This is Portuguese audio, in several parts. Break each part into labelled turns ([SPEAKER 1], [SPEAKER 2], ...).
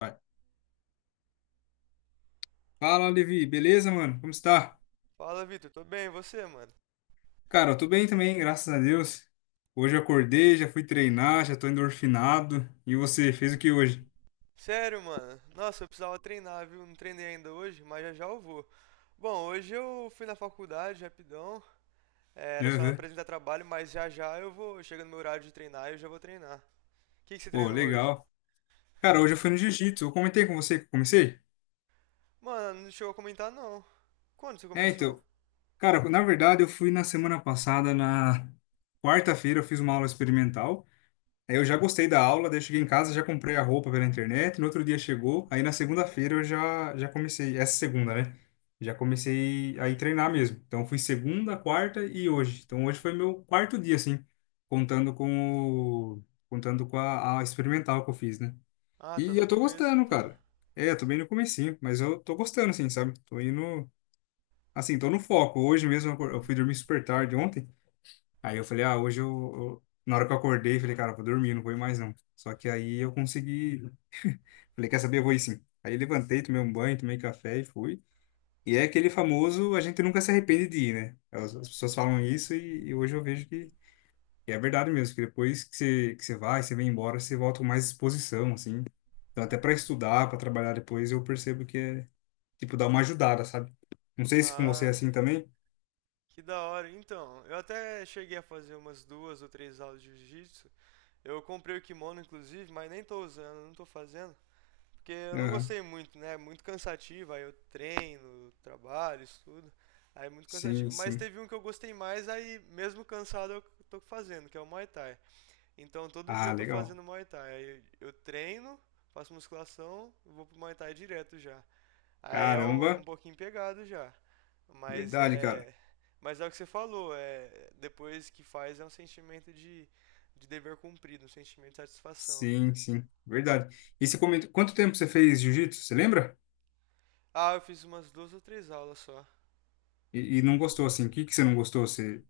[SPEAKER 1] Vai. Fala, Levi, beleza, mano? Como está?
[SPEAKER 2] Fala, Vitor. Tô bem, e você, mano?
[SPEAKER 1] Cara, eu tô bem também, graças a Deus. Hoje eu acordei, já fui treinar, já tô endorfinado. E você, fez o que hoje?
[SPEAKER 2] Sério, mano? Nossa, eu precisava treinar, viu? Não treinei ainda hoje, mas já já eu vou. Bom, hoje eu fui na faculdade, rapidão. Era só
[SPEAKER 1] Aham.
[SPEAKER 2] apresentar trabalho, mas já já eu vou. Chega no meu horário de treinar e eu já vou treinar. O que você
[SPEAKER 1] Pô,
[SPEAKER 2] treinou hoje?
[SPEAKER 1] legal. Cara, hoje eu fui no jiu-jitsu. Eu comentei com você que eu comecei?
[SPEAKER 2] Mano, não chegou a comentar, não. Quando você
[SPEAKER 1] É,
[SPEAKER 2] começou?
[SPEAKER 1] então. Cara, na verdade, eu fui na semana passada, na quarta-feira, eu fiz uma aula experimental. Aí eu já gostei da aula, daí eu cheguei em casa, já comprei a roupa pela internet, no outro dia chegou, aí na segunda-feira eu já, já comecei, essa segunda, né? Já comecei a ir treinar mesmo. Então fui segunda, quarta e hoje. Então hoje foi meu quarto dia, assim, contando com o, contando com a experimental que eu fiz, né?
[SPEAKER 2] Ah, tá
[SPEAKER 1] E
[SPEAKER 2] no
[SPEAKER 1] eu tô
[SPEAKER 2] começo,
[SPEAKER 1] gostando,
[SPEAKER 2] então.
[SPEAKER 1] cara. É, eu tô bem no comecinho, mas eu tô gostando, assim, sabe? Tô indo, assim, tô no foco. Hoje mesmo eu fui dormir super tarde ontem. Aí eu falei, ah, hoje na hora que eu acordei, falei, cara, eu vou dormir, não vou ir mais não. Só que aí eu consegui. Falei, quer saber? Eu vou ir sim. Aí levantei, tomei um banho, tomei café e fui. E é aquele famoso, a gente nunca se arrepende de ir, né? As pessoas falam isso e hoje eu vejo que é verdade mesmo, que depois que você vai, você vem embora, você volta com mais disposição, assim. Então, até para estudar, para trabalhar depois, eu percebo que é, tipo, dá uma ajudada, sabe? Não sei se com você é
[SPEAKER 2] Ah,
[SPEAKER 1] assim também.
[SPEAKER 2] que da hora. Então, eu até cheguei a fazer umas duas ou três aulas de jiu-jitsu. Eu comprei o kimono, inclusive, mas nem tô usando, não tô fazendo. Porque eu não
[SPEAKER 1] Aham.
[SPEAKER 2] gostei muito, né? Muito cansativo, aí eu treino, trabalho, estudo. Aí é muito cansativo.
[SPEAKER 1] Sim,
[SPEAKER 2] Mas
[SPEAKER 1] sim.
[SPEAKER 2] teve um que eu gostei mais, aí mesmo cansado eu tô fazendo, que é o Muay Thai. Então todo dia
[SPEAKER 1] Ah,
[SPEAKER 2] eu tô
[SPEAKER 1] legal.
[SPEAKER 2] fazendo Muay Thai. Aí eu treino, faço musculação, vou pro Muay Thai direto já. Aí é um
[SPEAKER 1] Caramba.
[SPEAKER 2] pouquinho pegado já. Mas
[SPEAKER 1] Verdade, cara.
[SPEAKER 2] é. Mas é o que você falou, depois que faz é um sentimento de dever cumprido, um sentimento de satisfação.
[SPEAKER 1] Sim, sim. Verdade. E você comentou, quanto tempo você fez jiu-jitsu? Você lembra?
[SPEAKER 2] Ah, eu fiz umas duas ou três aulas só.
[SPEAKER 1] E não gostou, assim. O que que você não gostou? Você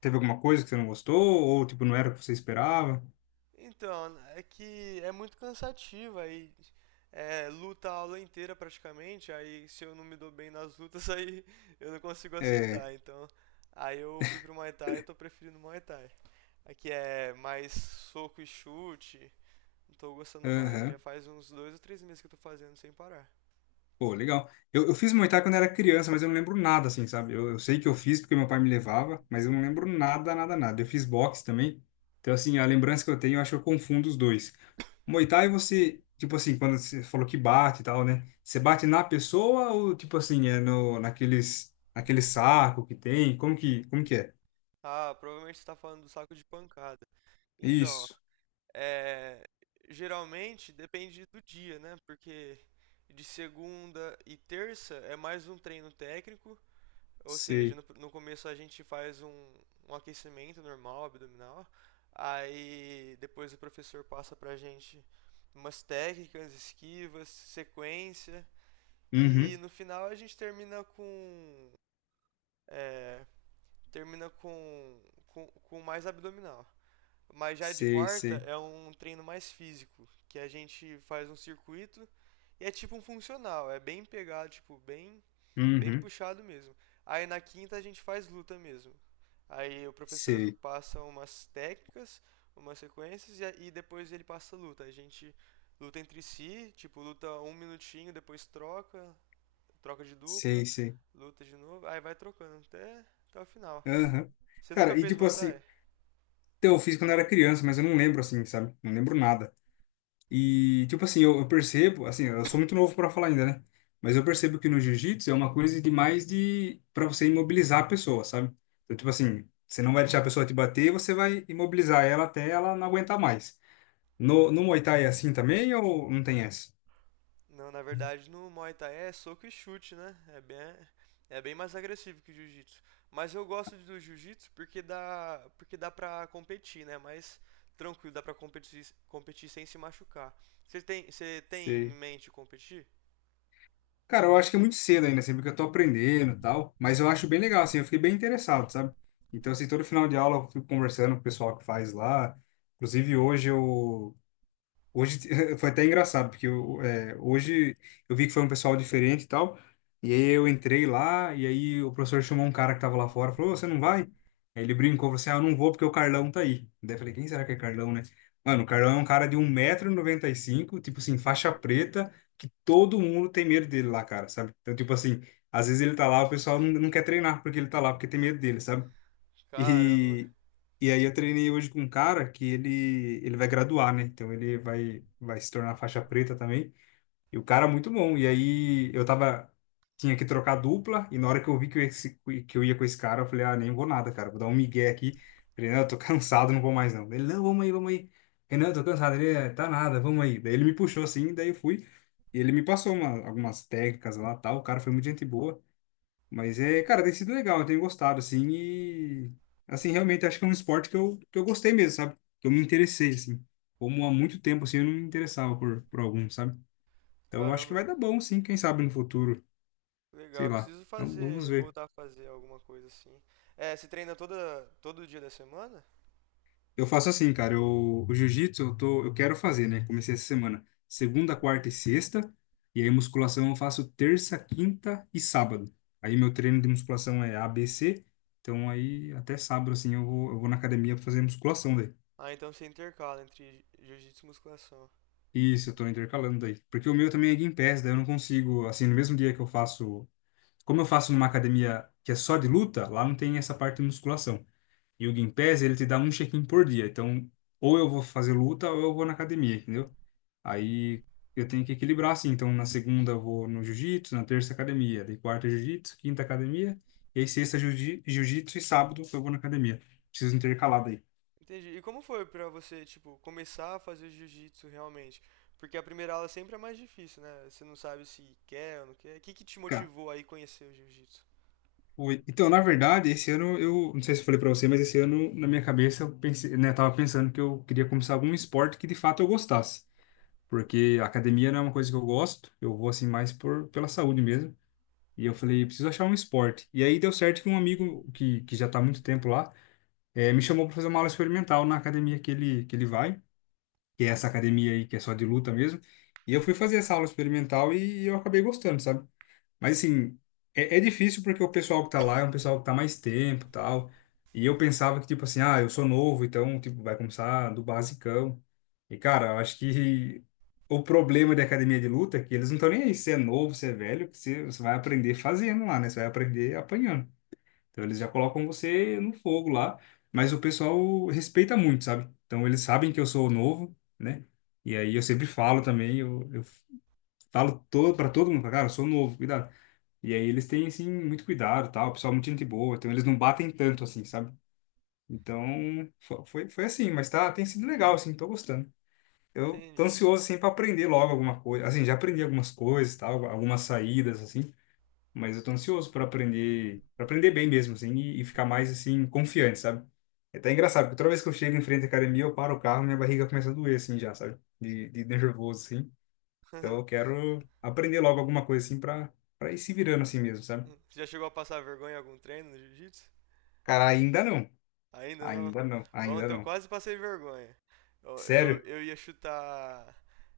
[SPEAKER 1] teve alguma coisa que você não gostou? Ou, tipo, não era o que você esperava?
[SPEAKER 2] Então, é que é muito cansativo aí, luta a aula inteira praticamente, aí se eu não me dou bem nas lutas, aí eu não consigo
[SPEAKER 1] É.
[SPEAKER 2] aceitar. Então, aí eu fui pro Muay Thai, eu tô preferindo Muay Thai. Aqui é mais soco e chute, não tô gostando mais, já
[SPEAKER 1] Aham.
[SPEAKER 2] faz uns dois ou três meses que eu tô fazendo sem parar.
[SPEAKER 1] Pô, legal. Eu fiz Muay Thai quando era criança, mas eu não lembro nada, assim, sabe? Eu sei que eu fiz porque meu pai me levava, mas eu não lembro nada, nada, nada. Eu fiz boxe também. Então, assim, a lembrança que eu tenho, eu acho que eu confundo os dois. Muay Thai você, tipo assim, quando você falou que bate e tal, né? Você bate na pessoa ou tipo assim, é no naqueles naquele saco que tem? Como que é?
[SPEAKER 2] Ah, provavelmente você tá falando do saco de pancada. Então,
[SPEAKER 1] Isso.
[SPEAKER 2] é, geralmente depende do dia, né? Porque de segunda e terça é mais um treino técnico, ou seja,
[SPEAKER 1] Sei.
[SPEAKER 2] no começo a gente faz um aquecimento normal, abdominal, aí depois o professor passa pra gente umas técnicas, esquivas, sequência, e
[SPEAKER 1] Uhum.
[SPEAKER 2] no final a gente termina é, termina com mais abdominal. Mas já de
[SPEAKER 1] Sei,
[SPEAKER 2] quarta
[SPEAKER 1] sei.
[SPEAKER 2] é um treino mais físico, que a gente faz um circuito e é tipo um funcional, é bem pegado, tipo, bem, bem
[SPEAKER 1] Uhum.
[SPEAKER 2] puxado mesmo. Aí na quinta a gente faz luta mesmo. Aí o professor
[SPEAKER 1] Sei.
[SPEAKER 2] passa umas técnicas, umas sequências e, e depois ele passa luta. A gente luta entre si, tipo, luta um minutinho, depois troca, troca de dupla,
[SPEAKER 1] Sei, sei.
[SPEAKER 2] luta de novo, aí vai trocando até o final.
[SPEAKER 1] Aham.
[SPEAKER 2] Você nunca
[SPEAKER 1] Cara, e
[SPEAKER 2] fez
[SPEAKER 1] tipo
[SPEAKER 2] Muay
[SPEAKER 1] assim,
[SPEAKER 2] Thai?
[SPEAKER 1] então, eu fiz quando eu era criança, mas eu não lembro assim, sabe? Não lembro nada. E, tipo assim, eu percebo, assim, eu sou muito novo para falar ainda, né? Mas eu percebo que no jiu-jitsu é uma coisa de mais de para você imobilizar a pessoa, sabe? Então, tipo assim, você não vai deixar a pessoa te bater, você vai imobilizar ela até ela não aguentar mais. No Muay Thai é assim também ou não tem essa?
[SPEAKER 2] Não, na verdade no Muay Thai é soco e chute, né? É bem mais agressivo que o Jiu-Jitsu. Mas eu gosto do Jiu-Jitsu porque dá pra competir, né? Mais tranquilo, dá pra competir, competir sem se machucar. Você tem em
[SPEAKER 1] Sei.
[SPEAKER 2] mente competir?
[SPEAKER 1] Cara, eu acho que é muito cedo ainda, assim, porque eu tô aprendendo e tal, mas eu acho bem legal, assim, eu fiquei bem interessado, sabe? Então, assim, todo final de aula eu fico conversando com o pessoal que faz lá. Inclusive, hoje eu... Hoje foi até engraçado, porque hoje eu vi que foi um pessoal diferente e tal. E aí eu entrei lá, e aí o professor chamou um cara que tava lá fora, falou, "Ô, você não vai?" Aí ele brincou, falou assim, ah, eu não vou porque o Carlão tá aí. Daí eu falei, quem será que é Carlão, né? Mano, o Carlão é um cara de 1,95 m, tipo assim, faixa preta, que todo mundo tem medo dele lá, cara, sabe? Então, tipo assim, às vezes ele tá lá, o pessoal não, não quer treinar porque ele tá lá, porque tem medo dele, sabe?
[SPEAKER 2] Caramba,
[SPEAKER 1] E, e aí eu treinei hoje com um cara que ele vai graduar, né? Então ele vai se tornar faixa preta também. E o cara é muito bom. E aí eu tava, tinha que trocar dupla, e na hora que eu vi que eu, ia se- que eu ia com esse cara, eu falei, ah, nem vou nada, cara, vou dar um migué aqui. Falei, não, eu tô cansado, não vou mais não. Ele, não, vamos aí, vamos aí. Renan, eu tô cansado. Ele, "É, tá nada, vamos aí." Daí ele me puxou assim, daí eu fui. E ele me passou algumas técnicas lá, tal. O cara foi muito gente boa. Mas é, cara, tem sido legal, eu tenho gostado, assim, e assim, realmente acho que é um esporte que eu gostei mesmo, sabe? Que eu me interessei, assim. Como há muito tempo, assim, eu não me interessava por algum, sabe? Então eu acho que
[SPEAKER 2] Caramba.
[SPEAKER 1] vai dar bom, sim, quem sabe no futuro, sei
[SPEAKER 2] Legal,
[SPEAKER 1] lá.
[SPEAKER 2] preciso
[SPEAKER 1] Então, vamos
[SPEAKER 2] fazer,
[SPEAKER 1] ver.
[SPEAKER 2] voltar a fazer alguma coisa assim. É, todo dia da semana?
[SPEAKER 1] Eu faço assim, cara, o jiu-jitsu eu quero fazer, né? Comecei essa semana, segunda, quarta e sexta, e aí musculação eu faço terça, quinta e sábado. Aí meu treino de musculação é A B C, então aí até sábado, assim, eu vou na academia pra fazer musculação, daí.
[SPEAKER 2] Ah, então você intercala entre jiu-jitsu e musculação.
[SPEAKER 1] Isso, eu tô intercalando daí. Porque o meu também é Game Pass, daí eu não consigo, assim, no mesmo dia que eu faço. Como eu faço numa academia que é só de luta, lá não tem essa parte de musculação. E o Game Pass, ele te dá um check-in por dia. Então, ou eu vou fazer luta ou eu vou na academia, entendeu? Aí eu tenho que equilibrar assim. Então, na segunda eu vou no jiu-jitsu, na terça academia, daí quarta jiu-jitsu, quinta academia, e aí sexta jiu-jitsu e sábado eu vou na academia. Preciso intercalar daí.
[SPEAKER 2] Entendi. E como foi pra você, tipo, começar a fazer jiu-jitsu realmente? Porque a primeira aula sempre é mais difícil, né? Você não sabe se quer ou não quer. O que te motivou aí conhecer o jiu-jitsu?
[SPEAKER 1] Oi. Então, na verdade, esse ano eu, não sei se eu falei pra você, mas esse ano na minha cabeça eu pensei, né, tava pensando que eu queria começar algum esporte que de fato eu gostasse, porque a academia não é uma coisa que eu gosto, eu vou assim mais por pela saúde mesmo. E eu falei, preciso achar um esporte. E aí deu certo que um amigo que já tá há muito tempo lá, eh, me chamou para fazer uma aula experimental na academia que ele vai, que é essa academia aí que é só de luta mesmo. E eu fui fazer essa aula experimental e eu acabei gostando, sabe? Mas assim, é difícil porque o pessoal que tá lá é um pessoal que tá mais tempo, e tal. E eu pensava que tipo assim, ah, eu sou novo, então tipo vai começar do basicão. E cara, eu acho que o problema de academia de luta é que eles não estão nem aí se é novo, se é velho, que você vai aprender fazendo lá, né? Você vai aprender apanhando. Então eles já colocam você no fogo lá, mas o pessoal respeita muito, sabe? Então eles sabem que eu sou novo, né? E aí eu sempre falo também, eu falo todo para todo mundo, falo, cara, eu sou novo, cuidado. E aí eles têm, assim, muito cuidado, tal, o pessoal é muito gente boa, então eles não batem tanto, assim, sabe? Então, foi assim, mas tá, tem sido legal, assim, tô gostando. Eu tô
[SPEAKER 2] Entendi.
[SPEAKER 1] ansioso, assim, pra aprender logo alguma coisa. Assim, já aprendi algumas coisas, tal, algumas saídas, assim, mas eu tô ansioso pra aprender, pra, aprender bem mesmo, assim, e ficar mais, assim, confiante, sabe? É até engraçado, porque toda vez que eu chego em frente à academia, eu paro o carro, minha barriga começa a doer, assim, já, sabe? De nervoso, assim. Então, eu quero aprender logo alguma coisa, assim, pra, pra ir se virando, assim mesmo, sabe?
[SPEAKER 2] Você já chegou a passar vergonha em algum treino no jiu-jitsu?
[SPEAKER 1] Cara, ainda não.
[SPEAKER 2] Ainda não?
[SPEAKER 1] Ainda não, ainda
[SPEAKER 2] Ontem eu
[SPEAKER 1] não.
[SPEAKER 2] quase passei vergonha. Eu, eu,
[SPEAKER 1] Sério?
[SPEAKER 2] eu ia chutar.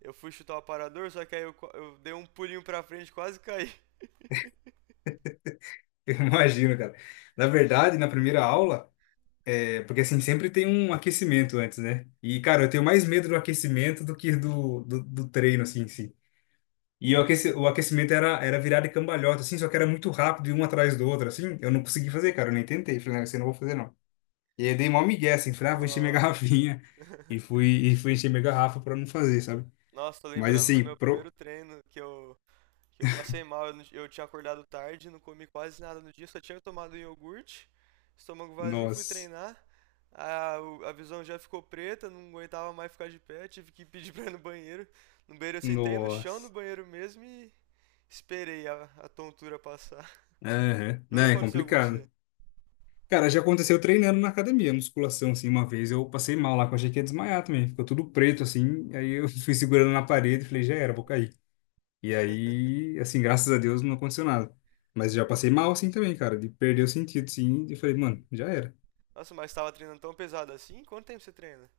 [SPEAKER 2] Eu fui chutar o aparador, só que aí eu dei um pulinho pra frente e quase caí.
[SPEAKER 1] Eu imagino, cara. Na verdade, na primeira aula, é porque assim, sempre tem um aquecimento antes, né? E, cara, eu tenho mais medo do aquecimento do que do treino, assim, em si. E o o aquecimento era, era virada e cambalhota, assim, só que era muito rápido e um atrás do outro, assim. Eu não consegui fazer, cara, eu nem tentei. Falei, não, você não vou fazer, não. E aí eu dei mó migué, assim, falei, ah, vou encher minha
[SPEAKER 2] Nossa.
[SPEAKER 1] garrafinha. E fui, e fui encher minha garrafa pra não fazer, sabe?
[SPEAKER 2] Nossa, tô
[SPEAKER 1] Mas
[SPEAKER 2] lembrando do
[SPEAKER 1] assim,
[SPEAKER 2] meu primeiro treino que eu que eu passei mal, eu tinha acordado tarde, não comi quase nada no dia, só tinha tomado iogurte, estômago vazio, fui
[SPEAKER 1] Nossa,
[SPEAKER 2] treinar. A visão já ficou preta, não aguentava mais ficar de pé, tive que pedir pra ir no banheiro. No banheiro eu sentei no chão no
[SPEAKER 1] nossa.
[SPEAKER 2] banheiro mesmo e esperei a tontura passar.
[SPEAKER 1] Aham.
[SPEAKER 2] Nunca
[SPEAKER 1] Né? É
[SPEAKER 2] aconteceu com você?
[SPEAKER 1] complicado. Cara, já aconteceu treinando na academia, musculação, assim, uma vez eu passei mal lá, que eu achei que ia desmaiar também. Ficou tudo preto, assim, aí eu fui segurando na parede e falei, já era, vou cair. E aí, assim, graças a Deus não aconteceu nada. Mas já passei mal, assim, também, cara, de perder o sentido, assim, e falei, mano, já era.
[SPEAKER 2] Nossa, mas tava treinando tão pesado assim? Quanto tempo você treina?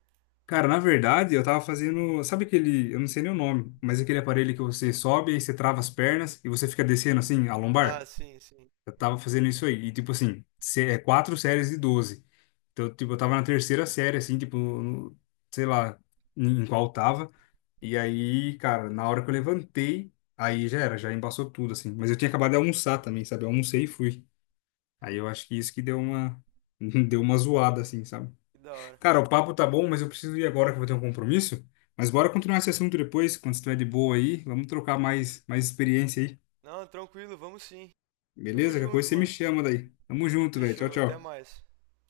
[SPEAKER 1] Cara, na verdade, eu tava fazendo, sabe aquele, eu não sei nem o nome, mas aquele aparelho que você sobe, aí você trava as pernas e você fica descendo, assim, a
[SPEAKER 2] Ah,
[SPEAKER 1] lombar?
[SPEAKER 2] sim, sim.
[SPEAKER 1] Eu tava fazendo isso aí, e tipo assim, é 4 séries de 12. Então, tipo, eu tava na terceira série, assim, tipo, sei lá em qual eu tava. E aí, cara, na hora que eu levantei, aí já era, já embaçou tudo, assim. Mas eu tinha acabado de almoçar também, sabe? Eu almocei e fui. Aí eu acho que isso que deu uma zoada, assim, sabe?
[SPEAKER 2] Que da hora.
[SPEAKER 1] Cara, o papo tá bom, mas eu preciso ir agora que eu vou ter um compromisso. Mas bora continuar esse assunto depois, quando você estiver de boa aí. Vamos trocar mais experiência aí.
[SPEAKER 2] Não, tranquilo, vamos sim. Tamo
[SPEAKER 1] Beleza? Qualquer coisa
[SPEAKER 2] junto,
[SPEAKER 1] você me
[SPEAKER 2] mano.
[SPEAKER 1] chama daí. Tamo junto, velho. Tchau,
[SPEAKER 2] Fechou, até
[SPEAKER 1] tchau.
[SPEAKER 2] mais.